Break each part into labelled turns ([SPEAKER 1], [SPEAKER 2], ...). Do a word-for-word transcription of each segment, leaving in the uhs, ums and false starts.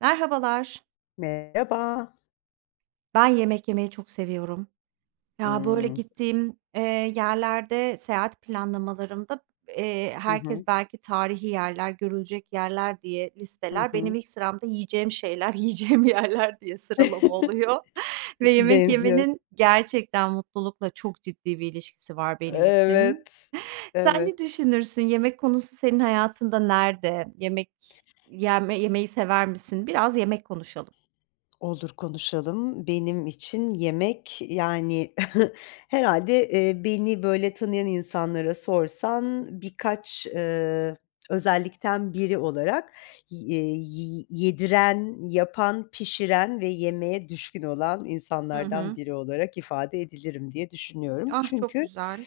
[SPEAKER 1] Merhabalar.
[SPEAKER 2] Merhaba.
[SPEAKER 1] Ben yemek yemeyi çok seviyorum. Ya, böyle,
[SPEAKER 2] Imm,
[SPEAKER 1] gittiğim, eee, yerlerde seyahat planlamalarımda, eee,
[SPEAKER 2] hı
[SPEAKER 1] herkes
[SPEAKER 2] hı,
[SPEAKER 1] belki tarihi yerler, görülecek yerler diye
[SPEAKER 2] hı
[SPEAKER 1] listeler. Benim
[SPEAKER 2] hı.
[SPEAKER 1] ilk sıramda yiyeceğim şeyler, yiyeceğim yerler diye sıralama oluyor ve yemek
[SPEAKER 2] Benziyoruz.
[SPEAKER 1] yemenin gerçekten mutlulukla çok ciddi bir ilişkisi var benim için.
[SPEAKER 2] Evet,
[SPEAKER 1] Sen ne
[SPEAKER 2] evet.
[SPEAKER 1] düşünürsün? Yemek konusu senin hayatında nerede? Yemek yeme yemeği sever misin? Biraz yemek konuşalım.
[SPEAKER 2] Olur, konuşalım. Benim için yemek, yani, herhâlde, eee, beni böyle tanıyan insanlara sorsan birkaç, eee, özellikten biri olarak y eee, yi yediren, yapan, pişiren ve yemeğe düşkün olan
[SPEAKER 1] Hı
[SPEAKER 2] insanlardan
[SPEAKER 1] hı.
[SPEAKER 2] biri olarak ifade edilirim diye düşünüyorum.
[SPEAKER 1] Ah, çok
[SPEAKER 2] Çünkü
[SPEAKER 1] güzel.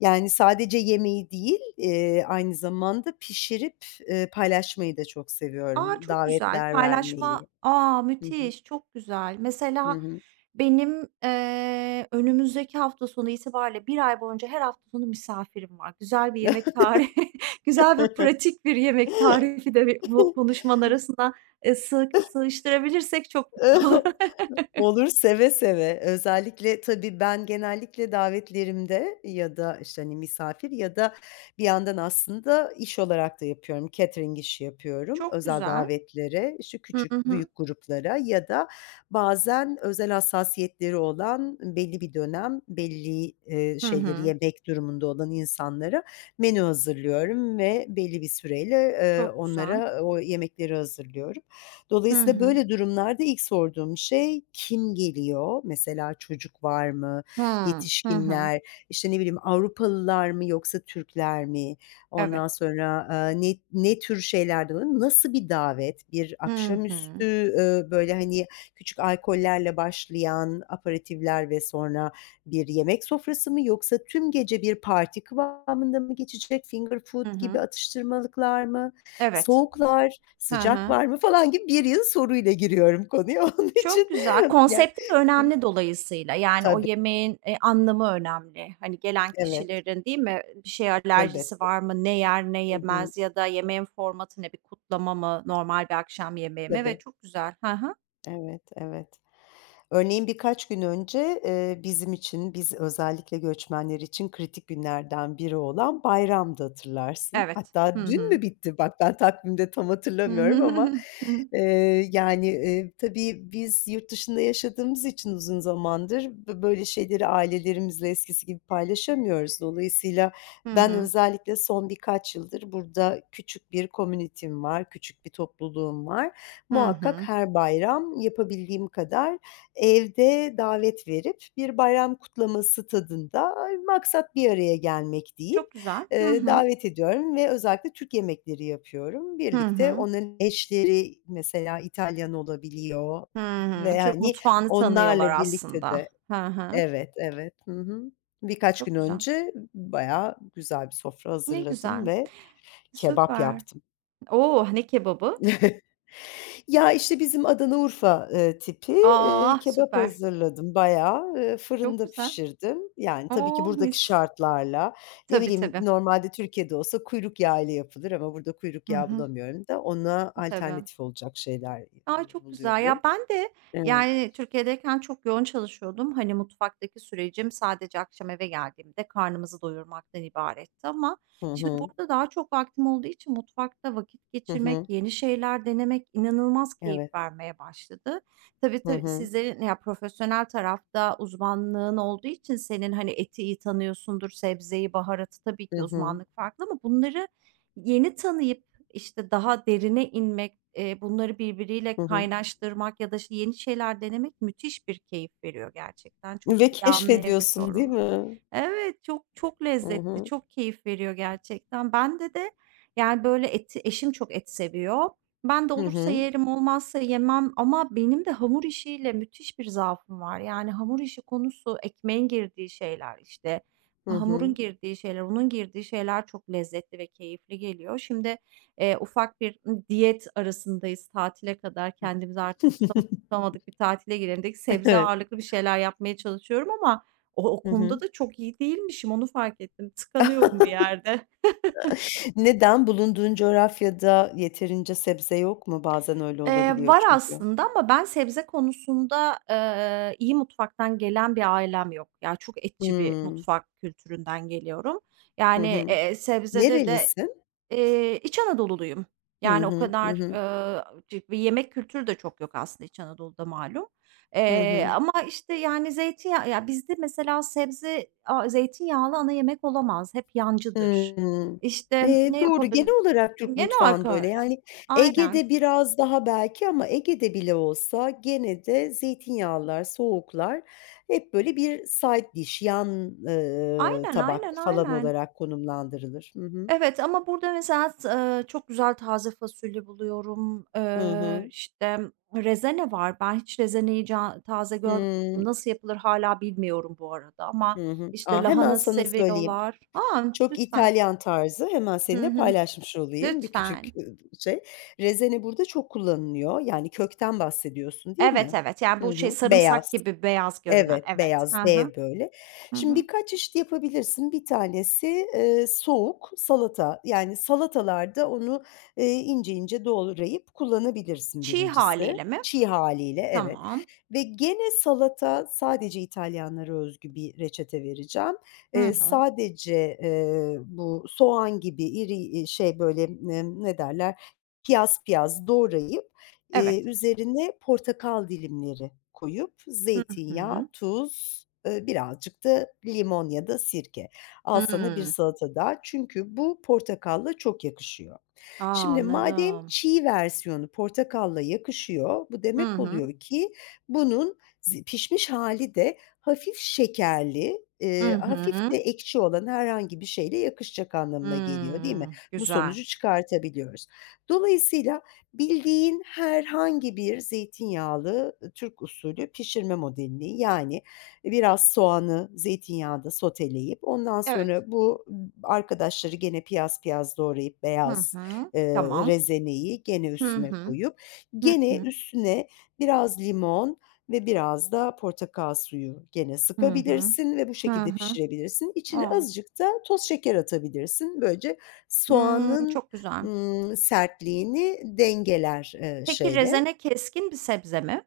[SPEAKER 2] Yani, sadece yemeyi değil, eee, aynı zamanda pişirip, eee, paylaşmayı da çok
[SPEAKER 1] A,
[SPEAKER 2] seviyorum.
[SPEAKER 1] çok güzel.
[SPEAKER 2] Davetler
[SPEAKER 1] Paylaşma
[SPEAKER 2] vermeyi.
[SPEAKER 1] A,
[SPEAKER 2] Hı hı.
[SPEAKER 1] müthiş, çok güzel. Mesela
[SPEAKER 2] Hı
[SPEAKER 1] benim, eee, önümüzdeki hafta sonu itibariyle bir ay boyunca her hafta sonu misafirim var. Güzel bir yemek tarifi, güzel ve pratik bir yemek tarifi de bir bu konuşmanın arasına, eee, sığ sığıştırabilirsek çok
[SPEAKER 2] hı.
[SPEAKER 1] mutlu olurum.
[SPEAKER 2] Olur, seve seve. Özellikle tabii ben genellikle davetlerimde ya da, işte, hani, misafir ya da bir yandan aslında iş olarak da yapıyorum. Catering işi yapıyorum.
[SPEAKER 1] Çok
[SPEAKER 2] Özel
[SPEAKER 1] güzel.
[SPEAKER 2] davetlere, işte,
[SPEAKER 1] Hı
[SPEAKER 2] küçük,
[SPEAKER 1] hı.
[SPEAKER 2] büyük gruplara ya da bazen özel hassasiyetleri olan belli bir dönem, belli, eee,
[SPEAKER 1] Hı
[SPEAKER 2] şeyleri
[SPEAKER 1] hı.
[SPEAKER 2] yemek durumunda olan insanlara menü hazırlıyorum ve belli bir süreyle, eee,
[SPEAKER 1] Çok güzel.
[SPEAKER 2] onlara o yemekleri hazırlıyorum.
[SPEAKER 1] Hı
[SPEAKER 2] Dolayısıyla
[SPEAKER 1] hı.
[SPEAKER 2] böyle durumlarda ilk sorduğum şey kim geliyor? Mesela çocuk var mı?
[SPEAKER 1] Hıı. Hı hı.
[SPEAKER 2] Yetişkinler, işte, ne bileyim, Avrupalılar mı yoksa Türkler mi?
[SPEAKER 1] Evet.
[SPEAKER 2] Ondan sonra, eee, ne ne tür şeylerden oluyor? Nasıl bir davet? Bir
[SPEAKER 1] Hı
[SPEAKER 2] akşamüstü,
[SPEAKER 1] hı.
[SPEAKER 2] eee, böyle, hani, küçük alkollerle başlayan aperatifler ve sonra bir yemek sofrası mı yoksa tüm gece bir parti kıvamında mı geçecek? Finger
[SPEAKER 1] Hı
[SPEAKER 2] food gibi
[SPEAKER 1] hı.
[SPEAKER 2] atıştırmalıklar mı?
[SPEAKER 1] Evet.
[SPEAKER 2] Soğuklar,
[SPEAKER 1] Hı
[SPEAKER 2] sıcak
[SPEAKER 1] hı.
[SPEAKER 2] var mı falan gibi bir yıl soruyla giriyorum konuya. Onun
[SPEAKER 1] Çok
[SPEAKER 2] için
[SPEAKER 1] güzel.
[SPEAKER 2] ya
[SPEAKER 1] Konsepti de
[SPEAKER 2] Çün
[SPEAKER 1] önemli dolayısıyla. Yani o
[SPEAKER 2] tabii,
[SPEAKER 1] yemeğin, eee, anlamı önemli. Hani, gelen
[SPEAKER 2] evet,
[SPEAKER 1] kişilerin, değil mi, bir şey
[SPEAKER 2] elbette.
[SPEAKER 1] alerjisi var mı, ne yer ne
[SPEAKER 2] Hı hı.
[SPEAKER 1] yemez ya da yemeğin formatı ne, bir kutlama mı, normal bir akşam yemeği mi?
[SPEAKER 2] Tabii.
[SPEAKER 1] Evet, çok güzel. Hı hı.
[SPEAKER 2] Evet, evet. Örneğin birkaç gün önce, eee, bizim için, biz özellikle göçmenler için kritik günlerden biri olan bayramdı, hatırlarsın.
[SPEAKER 1] Evet. Hı
[SPEAKER 2] Hatta dün
[SPEAKER 1] hı.
[SPEAKER 2] mü bitti? Bak ben takvimde tam
[SPEAKER 1] Hı
[SPEAKER 2] hatırlamıyorum ama,
[SPEAKER 1] hı.
[SPEAKER 2] eee, yani, eee, tabii biz yurt dışında yaşadığımız için uzun zamandır bö böyle şeyleri ailelerimizle eskisi gibi paylaşamıyoruz. Dolayısıyla
[SPEAKER 1] Hı
[SPEAKER 2] ben
[SPEAKER 1] hı.
[SPEAKER 2] özellikle son birkaç yıldır burada küçük bir komünitem var, küçük bir topluluğum var.
[SPEAKER 1] Hı
[SPEAKER 2] Muhakkak
[SPEAKER 1] hı.
[SPEAKER 2] her bayram yapabildiğim kadar evde davet verip bir bayram kutlaması tadında, maksat bir araya gelmek
[SPEAKER 1] Çok
[SPEAKER 2] deyip,
[SPEAKER 1] güzel. Hı
[SPEAKER 2] eee,
[SPEAKER 1] hı.
[SPEAKER 2] davet ediyorum ve özellikle Türk yemekleri yapıyorum.
[SPEAKER 1] Hı
[SPEAKER 2] Birlikte
[SPEAKER 1] hı.
[SPEAKER 2] onların eşleri mesela İtalyan olabiliyor
[SPEAKER 1] Hı hı.
[SPEAKER 2] ve,
[SPEAKER 1] Türk
[SPEAKER 2] hani,
[SPEAKER 1] mutfağını tanıyorlar
[SPEAKER 2] onlarla birlikte de
[SPEAKER 1] aslında. Hı hı.
[SPEAKER 2] Evet, evet. Hı hı. Birkaç gün
[SPEAKER 1] Çok güzel.
[SPEAKER 2] önce bayağı güzel bir sofra
[SPEAKER 1] Ne
[SPEAKER 2] hazırladım
[SPEAKER 1] güzel.
[SPEAKER 2] ve kebap
[SPEAKER 1] Süper.
[SPEAKER 2] yaptım.
[SPEAKER 1] Oo, ne kebabı?
[SPEAKER 2] Ya, işte, bizim Adana Urfa, eee, tipi, eee,
[SPEAKER 1] Aa,
[SPEAKER 2] kebap
[SPEAKER 1] süper.
[SPEAKER 2] hazırladım bayağı. Eee,
[SPEAKER 1] Çok
[SPEAKER 2] fırında
[SPEAKER 1] güzel.
[SPEAKER 2] pişirdim. Yani, tabii ki
[SPEAKER 1] O,
[SPEAKER 2] buradaki
[SPEAKER 1] mis.
[SPEAKER 2] şartlarla, ne
[SPEAKER 1] Tabii,
[SPEAKER 2] bileyim,
[SPEAKER 1] tabii.
[SPEAKER 2] normalde Türkiye'de olsa kuyruk yağıyla yapılır ama burada kuyruk
[SPEAKER 1] Hı
[SPEAKER 2] yağı
[SPEAKER 1] hı.
[SPEAKER 2] bulamıyorum da ona
[SPEAKER 1] Tabii.
[SPEAKER 2] alternatif olacak şeyler,
[SPEAKER 1] Ay,
[SPEAKER 2] eee,
[SPEAKER 1] çok güzel. Ya,
[SPEAKER 2] buluyorum.
[SPEAKER 1] ben de,
[SPEAKER 2] Evet.
[SPEAKER 1] yani, Türkiye'deyken çok yoğun çalışıyordum. Hani, mutfaktaki sürecim sadece akşam eve geldiğimde karnımızı doyurmaktan ibaretti ama
[SPEAKER 2] Hı
[SPEAKER 1] şimdi
[SPEAKER 2] hı.
[SPEAKER 1] burada daha çok vaktim olduğu için mutfakta vakit
[SPEAKER 2] Hı
[SPEAKER 1] geçirmek,
[SPEAKER 2] hı.
[SPEAKER 1] yeni şeyler denemek inanılmaz keyif
[SPEAKER 2] Evet.
[SPEAKER 1] vermeye başladı. Tabii,
[SPEAKER 2] Hı
[SPEAKER 1] tabii,
[SPEAKER 2] hı.
[SPEAKER 1] sizlerin ya, profesyonel tarafta uzmanlığın olduğu için senin, hani, eti iyi tanıyorsundur, sebzeyi, baharatı tabii
[SPEAKER 2] Hı
[SPEAKER 1] ki
[SPEAKER 2] hı.
[SPEAKER 1] uzmanlık farklı ama bunları yeni tanıyıp işte, daha derine inmek, eee, bunları birbiriyle
[SPEAKER 2] Hı hı.
[SPEAKER 1] kaynaştırmak ya da, işte, yeni şeyler denemek müthiş bir keyif veriyor gerçekten. Çok
[SPEAKER 2] Ve
[SPEAKER 1] iyi
[SPEAKER 2] keşfediyorsun, değil
[SPEAKER 1] anlayabiliyorum.
[SPEAKER 2] mi?
[SPEAKER 1] Evet, çok çok
[SPEAKER 2] Hı
[SPEAKER 1] lezzetli,
[SPEAKER 2] hı.
[SPEAKER 1] çok keyif veriyor gerçekten. Bende de, yani, böyle, eti eşim çok et seviyor. Ben de
[SPEAKER 2] Hı
[SPEAKER 1] olursa
[SPEAKER 2] hı.
[SPEAKER 1] yerim, olmazsa yemem ama benim de hamur işiyle müthiş bir zaafım var. Yani, hamur işi konusu ekmeğin girdiği şeyler, işte,
[SPEAKER 2] Hı
[SPEAKER 1] hamurun
[SPEAKER 2] hı.
[SPEAKER 1] girdiği şeyler, unun girdiği şeyler çok lezzetli ve keyifli geliyor. Şimdi, eee, ufak bir, ımm, diyet arasındayız tatile kadar. Kendimizi artık tutam tutamadık, bir tatile girelim dedik. Sebze
[SPEAKER 2] Evet.
[SPEAKER 1] ağırlıklı bir şeyler yapmaya çalışıyorum ama o o
[SPEAKER 2] Hı
[SPEAKER 1] konuda
[SPEAKER 2] hı.
[SPEAKER 1] da çok iyi değilmişim, onu fark ettim. Tıkanıyorum bir yerde.
[SPEAKER 2] Neden? Bulunduğun coğrafyada yeterince sebze yok mu? Bazen öyle
[SPEAKER 1] Eee,
[SPEAKER 2] olabiliyor
[SPEAKER 1] var
[SPEAKER 2] çünkü.
[SPEAKER 1] aslında ama ben sebze konusunda, eee, iyi mutfaktan gelen bir ailem yok. Ya, çok etçi bir
[SPEAKER 2] Hımm.
[SPEAKER 1] mutfak kültüründen geliyorum.
[SPEAKER 2] Hı
[SPEAKER 1] Yani,
[SPEAKER 2] hı.
[SPEAKER 1] eee, sebzede de.
[SPEAKER 2] Nerelisin?
[SPEAKER 1] Eee, İç Anadolu'luyum.
[SPEAKER 2] Hı
[SPEAKER 1] Yani o
[SPEAKER 2] hı. Hı
[SPEAKER 1] kadar,
[SPEAKER 2] hı.
[SPEAKER 1] eee, cı bir yemek kültürü de çok yok aslında İç Anadolu'da malum.
[SPEAKER 2] Hı
[SPEAKER 1] Eee,
[SPEAKER 2] hı.
[SPEAKER 1] ama, işte, yani, zeytinyağı ya, bizde mesela sebze a zeytinyağlı ana yemek olamaz. Hep yancıdır.
[SPEAKER 2] Hımm.
[SPEAKER 1] İşte,
[SPEAKER 2] Eee,
[SPEAKER 1] ne
[SPEAKER 2] doğru.
[SPEAKER 1] yapabil
[SPEAKER 2] Genel olarak Türk
[SPEAKER 1] gene
[SPEAKER 2] mutfağında
[SPEAKER 1] arka
[SPEAKER 2] öyle.
[SPEAKER 1] öyle.
[SPEAKER 2] Yani,
[SPEAKER 1] Aynen.
[SPEAKER 2] Ege'de biraz daha belki ama Ege'de bile olsa gene de zeytinyağlılar, soğuklar hep böyle bir side dish, yan, eee,
[SPEAKER 1] Aynen,
[SPEAKER 2] tabak
[SPEAKER 1] aynen,
[SPEAKER 2] falan
[SPEAKER 1] aynen.
[SPEAKER 2] olarak konumlandırılır. Hı hı.
[SPEAKER 1] Evet ama burada mesela s eee, çok güzel taze fasulye buluyorum.
[SPEAKER 2] Hı
[SPEAKER 1] Eee,
[SPEAKER 2] hı.
[SPEAKER 1] işte, rezene var. Ben hiç rezeneyi ca taze görmedim.
[SPEAKER 2] Hımm.
[SPEAKER 1] Nasıl yapılır hala bilmiyorum bu arada ama,
[SPEAKER 2] Hı hı.
[SPEAKER 1] işte,
[SPEAKER 2] A, hemen
[SPEAKER 1] lahana
[SPEAKER 2] sana söyleyeyim.
[SPEAKER 1] seviyorlar. A!
[SPEAKER 2] Çok
[SPEAKER 1] Lütfen.
[SPEAKER 2] İtalyan tarzı, hemen
[SPEAKER 1] Hı
[SPEAKER 2] seninle
[SPEAKER 1] hı.
[SPEAKER 2] paylaşmış olayım bir küçük,
[SPEAKER 1] Lütfen.
[SPEAKER 2] ııı, şey. Rezene burada çok kullanılıyor. Yani kökten bahsediyorsun, değil
[SPEAKER 1] Evet,
[SPEAKER 2] mi?
[SPEAKER 1] evet. Yani,
[SPEAKER 2] Hı
[SPEAKER 1] bu şey
[SPEAKER 2] hı.
[SPEAKER 1] sarımsak
[SPEAKER 2] Beyaz.
[SPEAKER 1] gibi beyaz görünen.
[SPEAKER 2] Evet,
[SPEAKER 1] Evet. Hı
[SPEAKER 2] beyaz,
[SPEAKER 1] hı.
[SPEAKER 2] dev böyle.
[SPEAKER 1] Hı
[SPEAKER 2] Şimdi
[SPEAKER 1] hı.
[SPEAKER 2] birkaç çeşit yapabilirsin. Bir tanesi, eee, soğuk salata. Yani salatalarda onu, eee, ince ince doğrayıp kullanabilirsin
[SPEAKER 1] Çiğ
[SPEAKER 2] birincisi.
[SPEAKER 1] haliyle mi?
[SPEAKER 2] Çiğ haliyle evet.
[SPEAKER 1] Tamam.
[SPEAKER 2] Ve gene salata sadece İtalyanlara özgü bir reçete vereceğim.
[SPEAKER 1] Hı
[SPEAKER 2] Eee,
[SPEAKER 1] hı.
[SPEAKER 2] sadece, eee, bu soğan gibi iri, iii, şey böyle, emm, ne derler, piyaz piyaz doğrayıp Eee,
[SPEAKER 1] Evet.
[SPEAKER 2] üzerine portakal dilimleri koyup
[SPEAKER 1] Hı
[SPEAKER 2] zeytinyağı,
[SPEAKER 1] hı.
[SPEAKER 2] tuz, eee, birazcık da limon ya da sirke. Al sana bir
[SPEAKER 1] Hımm.
[SPEAKER 2] salata daha çünkü bu portakalla çok yakışıyor.
[SPEAKER 1] A!
[SPEAKER 2] Şimdi madem
[SPEAKER 1] Anladım.
[SPEAKER 2] çiğ versiyonu portakalla yakışıyor, bu
[SPEAKER 1] Hı
[SPEAKER 2] demek
[SPEAKER 1] hı.
[SPEAKER 2] oluyor ki bunun zi pişmiş hali de hafif şekerli,
[SPEAKER 1] Hı
[SPEAKER 2] eee, hafif de
[SPEAKER 1] hı.
[SPEAKER 2] ekşi olan herhangi bir şeyle yakışacak anlamına geliyor, değil mi?
[SPEAKER 1] Hmm,
[SPEAKER 2] Bu
[SPEAKER 1] güzel.
[SPEAKER 2] sonucu çıkartabiliyoruz. Dolayısıyla bildiğin herhangi bir zeytinyağlı, ııı, Türk usulü pişirme modelini, yani biraz soğanı zeytinyağında soteleyip ondan
[SPEAKER 1] Evet.
[SPEAKER 2] sonra bu m, arkadaşları gene piyaz piyaz doğrayıp
[SPEAKER 1] Hı
[SPEAKER 2] beyaz
[SPEAKER 1] hı.
[SPEAKER 2] eee,
[SPEAKER 1] Tamam.
[SPEAKER 2] rezeneyi gene
[SPEAKER 1] Hı
[SPEAKER 2] üstüne
[SPEAKER 1] hı.
[SPEAKER 2] koyup
[SPEAKER 1] Hı
[SPEAKER 2] gene
[SPEAKER 1] hı.
[SPEAKER 2] üstüne biraz limon ve biraz da portakal suyu gene
[SPEAKER 1] Hı hı.
[SPEAKER 2] sıkabilirsin ve bu
[SPEAKER 1] Hı
[SPEAKER 2] şekilde
[SPEAKER 1] hı.
[SPEAKER 2] pişirebilirsin. İçine
[SPEAKER 1] O!
[SPEAKER 2] azıcık da toz şeker atabilirsin. Böylece
[SPEAKER 1] Hımm,
[SPEAKER 2] soğanın,
[SPEAKER 1] çok güzel.
[SPEAKER 2] ımm, sertliğini dengeler, eee,
[SPEAKER 1] Peki
[SPEAKER 2] şeyle,
[SPEAKER 1] rezene keskin bir sebze mi?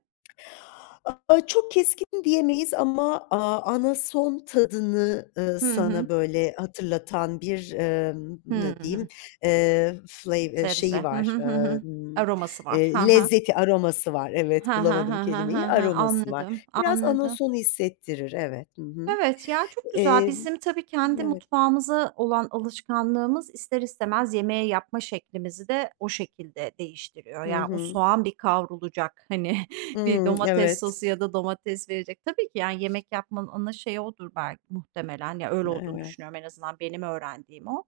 [SPEAKER 2] Aaa, çok keskin diyemeyiz ama, aaa, anason tadını, ııı,
[SPEAKER 1] Hı hı.
[SPEAKER 2] sana, böyle, hatırlatan bir, emm,
[SPEAKER 1] Hı
[SPEAKER 2] ne
[SPEAKER 1] hı.
[SPEAKER 2] diyeyim, eee, flavor şeyi
[SPEAKER 1] Sebze. Hı hı.
[SPEAKER 2] var,
[SPEAKER 1] Hı hı.
[SPEAKER 2] emm,
[SPEAKER 1] Aroması var. Hı
[SPEAKER 2] eee,
[SPEAKER 1] hı.
[SPEAKER 2] lezzeti, aroması var.
[SPEAKER 1] Hı
[SPEAKER 2] Evet,
[SPEAKER 1] hı.
[SPEAKER 2] bulamadım
[SPEAKER 1] Hı hı. Hı
[SPEAKER 2] kelimeyi,
[SPEAKER 1] hı.
[SPEAKER 2] aroması var.
[SPEAKER 1] Anladım,
[SPEAKER 2] Biraz
[SPEAKER 1] anladım.
[SPEAKER 2] anason hissettirir, evet. Hı hı.
[SPEAKER 1] Evet, ya, çok güzel.
[SPEAKER 2] Emm,
[SPEAKER 1] Bizim tabii kendi
[SPEAKER 2] evet.
[SPEAKER 1] mutfağımıza olan alışkanlığımız ister istemez yemeği yapma şeklimizi de o şekilde değiştiriyor.
[SPEAKER 2] Hı
[SPEAKER 1] Yani, o
[SPEAKER 2] hı.
[SPEAKER 1] soğan bir kavrulacak, hani, bir
[SPEAKER 2] Imm,
[SPEAKER 1] domates
[SPEAKER 2] evet.
[SPEAKER 1] sosu ya da domates verecek. Tabii ki, yani, yemek yapmanın ana şeyi odur belki muhtemelen. Ya, öyle olduğunu
[SPEAKER 2] Evet.
[SPEAKER 1] düşünüyorum en azından benim öğrendiğim o.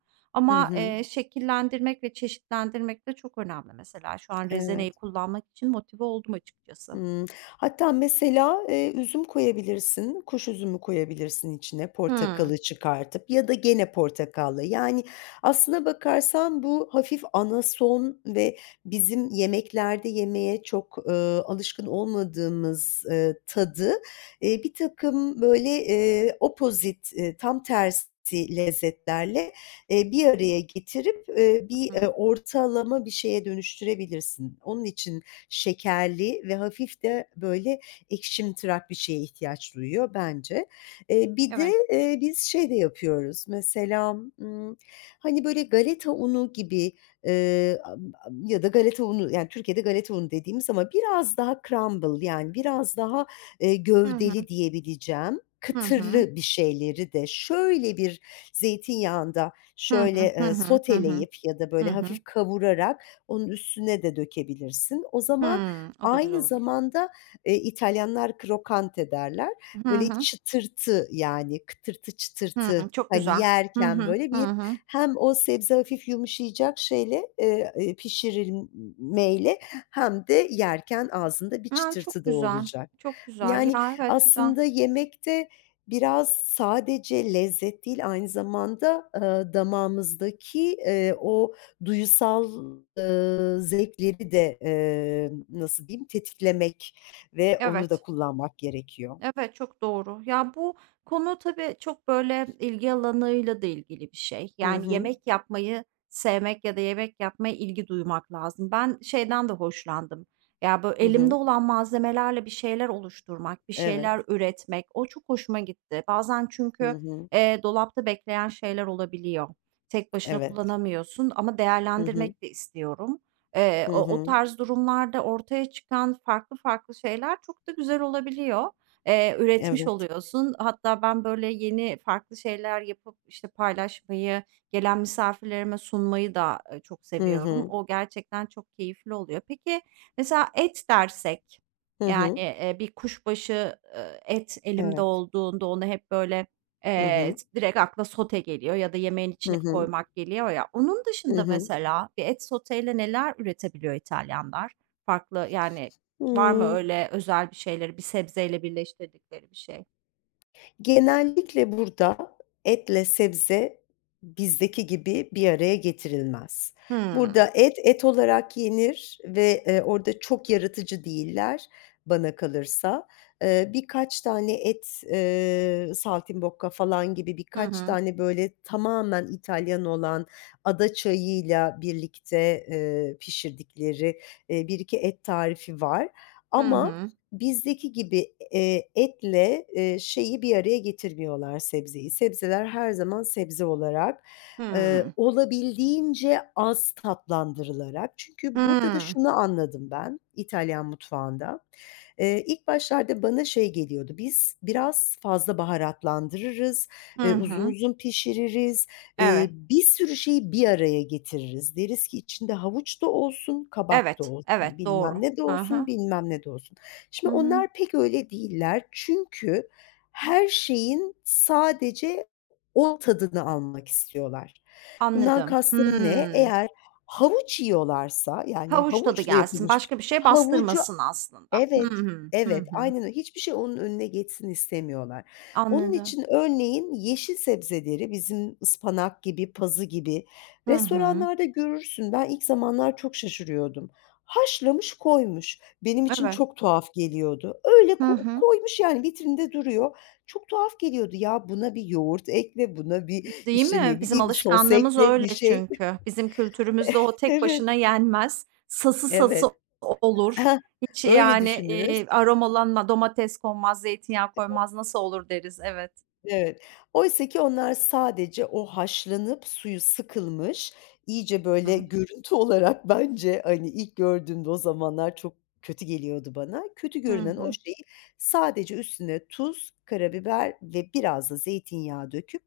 [SPEAKER 2] Hı
[SPEAKER 1] Ama,
[SPEAKER 2] hı.
[SPEAKER 1] eee, şekillendirmek ve çeşitlendirmek de çok önemli mesela. Şu an rezeneyi
[SPEAKER 2] Evet.
[SPEAKER 1] kullanmak için motive oldum açıkçası.
[SPEAKER 2] Hımm. Hatta mesela, eee, üzüm koyabilirsin, kuş üzümü koyabilirsin içine
[SPEAKER 1] Hıı.
[SPEAKER 2] portakalı çıkartıp ya da gene portakallı. Yani, aslına bakarsan bu hafif anason ve bizim yemeklerde yemeye çok, eee, alışkın olmadığımız, eee, tadı, e, bir takım böyle, eee, opposite, eee, tam tersi lezzetlerle, eee, bir araya getirip, eee, bir,
[SPEAKER 1] Hı
[SPEAKER 2] eee,
[SPEAKER 1] hı.
[SPEAKER 2] ortalama bir şeye dönüştürebilirsin. Onun için şekerli ve hafif de böyle ekşimtırak bir şeye ihtiyaç duyuyor bence. Eee, bir de,
[SPEAKER 1] Evet.
[SPEAKER 2] eee, biz şey de yapıyoruz mesela, ımm, hani, böyle galeta unu gibi, eee, am am ya da galeta unu, yani, Türkiye'de galeta unu dediğimiz ama biraz daha crumble, yani biraz daha, eee,
[SPEAKER 1] Hı hı.
[SPEAKER 2] gövdeli diyebileceğim
[SPEAKER 1] Hı hı.
[SPEAKER 2] kıtırlı bir şeyleri de şöyle bir zeytinyağında
[SPEAKER 1] Hı
[SPEAKER 2] şöyle,
[SPEAKER 1] hı. Hı
[SPEAKER 2] eee,
[SPEAKER 1] hı. Hı hı.
[SPEAKER 2] soteleyip ya da
[SPEAKER 1] Hı
[SPEAKER 2] böyle
[SPEAKER 1] hı.
[SPEAKER 2] hafif kavurarak onun üstüne de dökebilirsin. O zaman
[SPEAKER 1] Hımm. O da güzel
[SPEAKER 2] aynı
[SPEAKER 1] olabilir.
[SPEAKER 2] zamanda, eee, İtalyanlar crocante derler.
[SPEAKER 1] Hı
[SPEAKER 2] Böyle
[SPEAKER 1] hı.
[SPEAKER 2] çıtırtı, yani kıtırtı
[SPEAKER 1] Hımm.
[SPEAKER 2] çıtırtı,
[SPEAKER 1] Çok
[SPEAKER 2] hani,
[SPEAKER 1] güzel. Hı
[SPEAKER 2] yerken
[SPEAKER 1] hı.
[SPEAKER 2] böyle
[SPEAKER 1] Hı
[SPEAKER 2] bir
[SPEAKER 1] hı.
[SPEAKER 2] hem o sebze hafif yumuşayacak şeyle, eee, eee, pişirilmeyle hem de yerken ağzında bir
[SPEAKER 1] A, çok
[SPEAKER 2] çıtırtı da
[SPEAKER 1] güzel,
[SPEAKER 2] olacak.
[SPEAKER 1] çok güzel.
[SPEAKER 2] Yani
[SPEAKER 1] Ya, evet, güzel.
[SPEAKER 2] aslında yemekte biraz sadece lezzet değil, aynı zamanda, eee, damağımızdaki, eee, o duyusal, ııı, zevkleri de, emm, nasıl diyeyim, tetiklemek ve onu da
[SPEAKER 1] Evet.
[SPEAKER 2] kullanmak gerekiyor.
[SPEAKER 1] Evet, çok doğru. Ya, bu konu tabii çok, böyle, ilgi alanıyla da ilgili bir şey.
[SPEAKER 2] Hı
[SPEAKER 1] Yani
[SPEAKER 2] hı.
[SPEAKER 1] yemek yapmayı sevmek ya da yemek yapmaya ilgi duymak lazım. Ben şeyden de hoşlandım. Ya, böyle,
[SPEAKER 2] Hı
[SPEAKER 1] elimde
[SPEAKER 2] hı.
[SPEAKER 1] olan malzemelerle bir şeyler oluşturmak, bir
[SPEAKER 2] Evet.
[SPEAKER 1] şeyler üretmek, o çok hoşuma gitti. Bazen
[SPEAKER 2] Hı
[SPEAKER 1] çünkü,
[SPEAKER 2] hı.
[SPEAKER 1] eee, dolapta bekleyen şeyler olabiliyor. Tek başına
[SPEAKER 2] Evet.
[SPEAKER 1] kullanamıyorsun ama
[SPEAKER 2] Hı hı.
[SPEAKER 1] değerlendirmek de istiyorum. Eee,
[SPEAKER 2] Hı
[SPEAKER 1] o o
[SPEAKER 2] hı.
[SPEAKER 1] tarz durumlarda ortaya çıkan farklı farklı şeyler çok da güzel olabiliyor, eee, üretmiş
[SPEAKER 2] Evet.
[SPEAKER 1] oluyorsun. Hatta ben böyle yeni farklı şeyler yapıp, işte, paylaşmayı, gelen misafirlerime sunmayı da, eee, çok
[SPEAKER 2] Hı
[SPEAKER 1] seviyorum.
[SPEAKER 2] hı.
[SPEAKER 1] O gerçekten çok keyifli oluyor. Peki, mesela et dersek,
[SPEAKER 2] Hı
[SPEAKER 1] yani,
[SPEAKER 2] hı.
[SPEAKER 1] eee, bir kuşbaşı, ııı, et elimde
[SPEAKER 2] Evet.
[SPEAKER 1] olduğunda onu hep böyle,
[SPEAKER 2] Hı
[SPEAKER 1] eee,
[SPEAKER 2] hı.
[SPEAKER 1] direkt akla sote geliyor ya da yemeğin
[SPEAKER 2] Hı
[SPEAKER 1] içine
[SPEAKER 2] hı.
[SPEAKER 1] koymak geliyor ya. Onun
[SPEAKER 2] Hı
[SPEAKER 1] dışında
[SPEAKER 2] hı.
[SPEAKER 1] mesela bir et soteyle neler üretebiliyor İtalyanlar? Farklı, yani. Var mı
[SPEAKER 2] Hıı.
[SPEAKER 1] öyle özel bir şeyleri, bir sebzeyle birleştirdikleri bir şey?
[SPEAKER 2] Genellikle burada etle sebze bizdeki gibi bir araya getirilmez.
[SPEAKER 1] Hımm.
[SPEAKER 2] Burada et, et olarak yenir ve, eee, orada çok yaratıcı değiller bana kalırsa. Eee, birkaç tane et, eee, saltimbocca falan gibi
[SPEAKER 1] Hı
[SPEAKER 2] birkaç
[SPEAKER 1] hı.
[SPEAKER 2] tane böyle tamamen İtalyan olan ada çayıyla birlikte, eee, pişirdikleri, eee, bir iki et tarifi var
[SPEAKER 1] Hı
[SPEAKER 2] ama
[SPEAKER 1] hı.
[SPEAKER 2] bizdeki gibi, eee, etle, eee, şeyi bir araya getirmiyorlar sebzeyi. Sebzeler her zaman sebze olarak, eee,
[SPEAKER 1] Hımm.
[SPEAKER 2] olabildiğince az tatlandırılarak. Çünkü burada da
[SPEAKER 1] Hımm.
[SPEAKER 2] şunu anladım ben İtalyan mutfağında. Eee, ilk başlarda bana şey geliyordu, biz biraz fazla baharatlandırırız,
[SPEAKER 1] Hı
[SPEAKER 2] eee, uzun
[SPEAKER 1] hı.
[SPEAKER 2] uzun pişiririz,
[SPEAKER 1] Evet.
[SPEAKER 2] eee, bir sürü şeyi bir araya getiririz. Deriz ki içinde havuç da olsun, kabak da
[SPEAKER 1] Evet,
[SPEAKER 2] olsun,
[SPEAKER 1] evet,
[SPEAKER 2] bilmem
[SPEAKER 1] doğru.
[SPEAKER 2] ne de
[SPEAKER 1] Hı
[SPEAKER 2] olsun,
[SPEAKER 1] hı.
[SPEAKER 2] bilmem ne de olsun.
[SPEAKER 1] Hı
[SPEAKER 2] Şimdi
[SPEAKER 1] hı.
[SPEAKER 2] onlar pek öyle değiller. Çünkü her şeyin sadece o tadını almak istiyorlar. Bundan
[SPEAKER 1] Anladım.
[SPEAKER 2] kastım ne?
[SPEAKER 1] Hımm.
[SPEAKER 2] Eğer havuç yiyorlarsa, yani
[SPEAKER 1] Havuç tadı
[SPEAKER 2] havuçla
[SPEAKER 1] gelsin,
[SPEAKER 2] yapılmış bir şey,
[SPEAKER 1] başka bir şey
[SPEAKER 2] havucu
[SPEAKER 1] bastırmasın aslında. Hı
[SPEAKER 2] evet,
[SPEAKER 1] hı. Hı
[SPEAKER 2] evet,
[SPEAKER 1] hı.
[SPEAKER 2] aynen öyle. Hiçbir şey onun önüne geçsin istemiyorlar. Onun
[SPEAKER 1] Anladım.
[SPEAKER 2] için örneğin yeşil sebzeleri bizim ıspanak gibi, pazı gibi
[SPEAKER 1] Hı hı.
[SPEAKER 2] restoranlarda görürsün. Ben ilk zamanlar çok şaşırıyordum. Haşlamış koymuş. Benim için
[SPEAKER 1] Evet.
[SPEAKER 2] çok tuhaf geliyordu. Öyle
[SPEAKER 1] Hı
[SPEAKER 2] ko
[SPEAKER 1] hı.
[SPEAKER 2] koymuş, yani vitrinde duruyor. Çok tuhaf geliyordu. Ya buna bir yoğurt ekle, buna bir,
[SPEAKER 1] Değil
[SPEAKER 2] işte,
[SPEAKER 1] mi?
[SPEAKER 2] ne
[SPEAKER 1] Bizim
[SPEAKER 2] bileyim, sos
[SPEAKER 1] alışkanlığımız
[SPEAKER 2] ekle, bir
[SPEAKER 1] öyle
[SPEAKER 2] şey
[SPEAKER 1] çünkü. Bizim kültürümüzde o tek
[SPEAKER 2] Evet,
[SPEAKER 1] başına yenmez. Sası sası
[SPEAKER 2] evet.
[SPEAKER 1] olur. Hiç
[SPEAKER 2] öyle
[SPEAKER 1] yani, eee,
[SPEAKER 2] düşünürüz.
[SPEAKER 1] aromalanma, domates konmaz, zeytinyağı koymaz, nasıl olur deriz. Evet.
[SPEAKER 2] Evet. Oysa ki onlar sadece o haşlanıp suyu sıkılmış, iyice böyle
[SPEAKER 1] Hı
[SPEAKER 2] görüntü olarak bence, hani, ilk gördüğümde o zamanlar çok kötü geliyordu bana. Kötü görünen o
[SPEAKER 1] hı.
[SPEAKER 2] şeyi sadece üstüne tuz, karabiber ve biraz da zeytinyağı döküp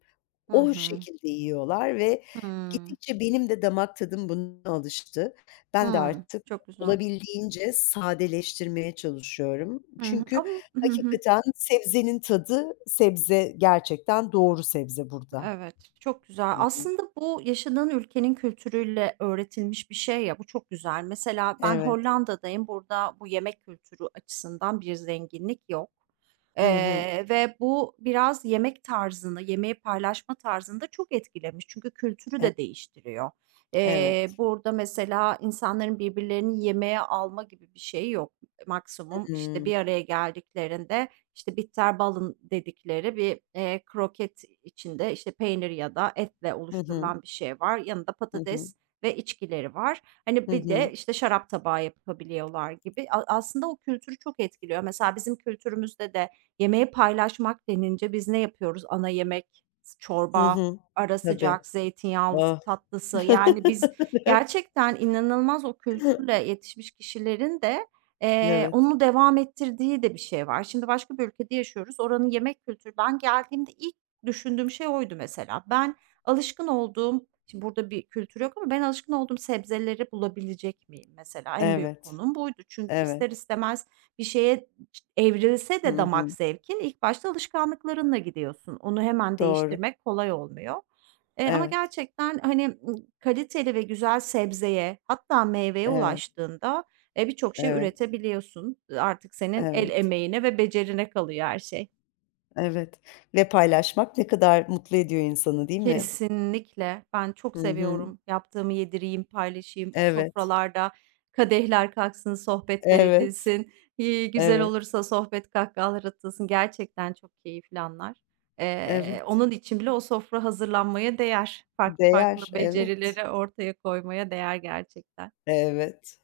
[SPEAKER 1] Hı
[SPEAKER 2] o
[SPEAKER 1] hı.
[SPEAKER 2] şekilde yiyorlar ve
[SPEAKER 1] Hımm.
[SPEAKER 2] gittikçe benim de damak tadım buna alıştı. Ben de
[SPEAKER 1] Hımm.
[SPEAKER 2] artık
[SPEAKER 1] Çok güzel.
[SPEAKER 2] olabildiğince sadeleştirmeye çalışıyorum.
[SPEAKER 1] Hı hı.
[SPEAKER 2] Çünkü
[SPEAKER 1] Ama. Hı hı.
[SPEAKER 2] hakikaten sebzenin tadı, sebze gerçekten doğru sebze burada.
[SPEAKER 1] Evet, çok güzel.
[SPEAKER 2] Hı hı.
[SPEAKER 1] Aslında bu yaşadığın ülkenin kültürüyle öğretilmiş bir şey ya, bu çok güzel. Mesela ben
[SPEAKER 2] Evet.
[SPEAKER 1] Hollanda'dayım. Burada bu yemek kültürü açısından bir zenginlik yok.
[SPEAKER 2] Hı hı.
[SPEAKER 1] Eee, ve bu biraz yemek tarzını, yemeği paylaşma tarzını da çok etkilemiş. Çünkü kültürü
[SPEAKER 2] E
[SPEAKER 1] de değiştiriyor. Eee,
[SPEAKER 2] evet.
[SPEAKER 1] burada mesela insanların birbirlerini yemeğe alma gibi bir şey yok. Maksimum işte
[SPEAKER 2] Hımm.
[SPEAKER 1] bir araya geldiklerinde işte bitter balın dedikleri bir eee, kroket içinde işte peynir ya da etle
[SPEAKER 2] Hı hı.
[SPEAKER 1] oluşturulan bir şey var. Yanında
[SPEAKER 2] Hı hı.
[SPEAKER 1] patates ve içkileri var. Hani
[SPEAKER 2] Hı
[SPEAKER 1] bir de
[SPEAKER 2] hı.
[SPEAKER 1] işte şarap tabağı yapabiliyorlar gibi. A- aslında o kültürü çok etkiliyor. Mesela bizim kültürümüzde de. Yemeği paylaşmak denince biz ne yapıyoruz? Ana yemek, s
[SPEAKER 2] Hı
[SPEAKER 1] çorba,
[SPEAKER 2] hı.
[SPEAKER 1] ara
[SPEAKER 2] Tabii.
[SPEAKER 1] sıcak, zeytinyağlısı,
[SPEAKER 2] Ah.
[SPEAKER 1] tatlısı. Yani biz gerçekten inanılmaz o kültürle yetişmiş kişilerin de, eee,
[SPEAKER 2] Evet.
[SPEAKER 1] onu devam ettirdiği de bir şey var. Şimdi başka bir ülkede yaşıyoruz. Oranın yemek kültürü. Ben geldiğimde ilk düşündüğüm şey oydu mesela. Ben alışkın olduğum. Şimdi burada bir kültür yok ama ben alışkın olduğum sebzeleri bulabilecek miyim mesela? En büyük
[SPEAKER 2] Evet.
[SPEAKER 1] konum buydu. Çünkü ister
[SPEAKER 2] Evet.
[SPEAKER 1] istemez bir şeye. Evrilse de
[SPEAKER 2] Hı
[SPEAKER 1] damak
[SPEAKER 2] hı.
[SPEAKER 1] zevkin ilk başta alışkanlıklarınla gidiyorsun. Onu hemen
[SPEAKER 2] Doğru.
[SPEAKER 1] değiştirmek kolay olmuyor. Eee, ama
[SPEAKER 2] Evet.
[SPEAKER 1] gerçekten, hani, ııı, kaliteli ve güzel sebzeye hatta meyveye
[SPEAKER 2] Evet.
[SPEAKER 1] ulaştığında, eee, birçok şey
[SPEAKER 2] Evet.
[SPEAKER 1] üretebiliyorsun. Artık senin el
[SPEAKER 2] Evet.
[SPEAKER 1] emeğine ve becerine kalıyor her şey.
[SPEAKER 2] Evet. Ve paylaşmak ne kadar mutlu ediyor insanı, değil mi?
[SPEAKER 1] Kesinlikle. Ben çok
[SPEAKER 2] Hı hı.
[SPEAKER 1] seviyorum. Yaptığımı yedireyim, paylaşayım. O
[SPEAKER 2] Evet.
[SPEAKER 1] sofralarda kadehler kalksın, sohbetler
[SPEAKER 2] Evet.
[SPEAKER 1] edilsin. İii, güzel
[SPEAKER 2] Evet.
[SPEAKER 1] olursa sohbet, kahkahalar atılsın. Gerçekten çok keyifli anlar. Eee,
[SPEAKER 2] Evet.
[SPEAKER 1] onun için bile o sofra hazırlanmaya değer. Farklı farklı
[SPEAKER 2] Değer. Evet.
[SPEAKER 1] becerileri ortaya koymaya değer gerçekten.
[SPEAKER 2] Evet.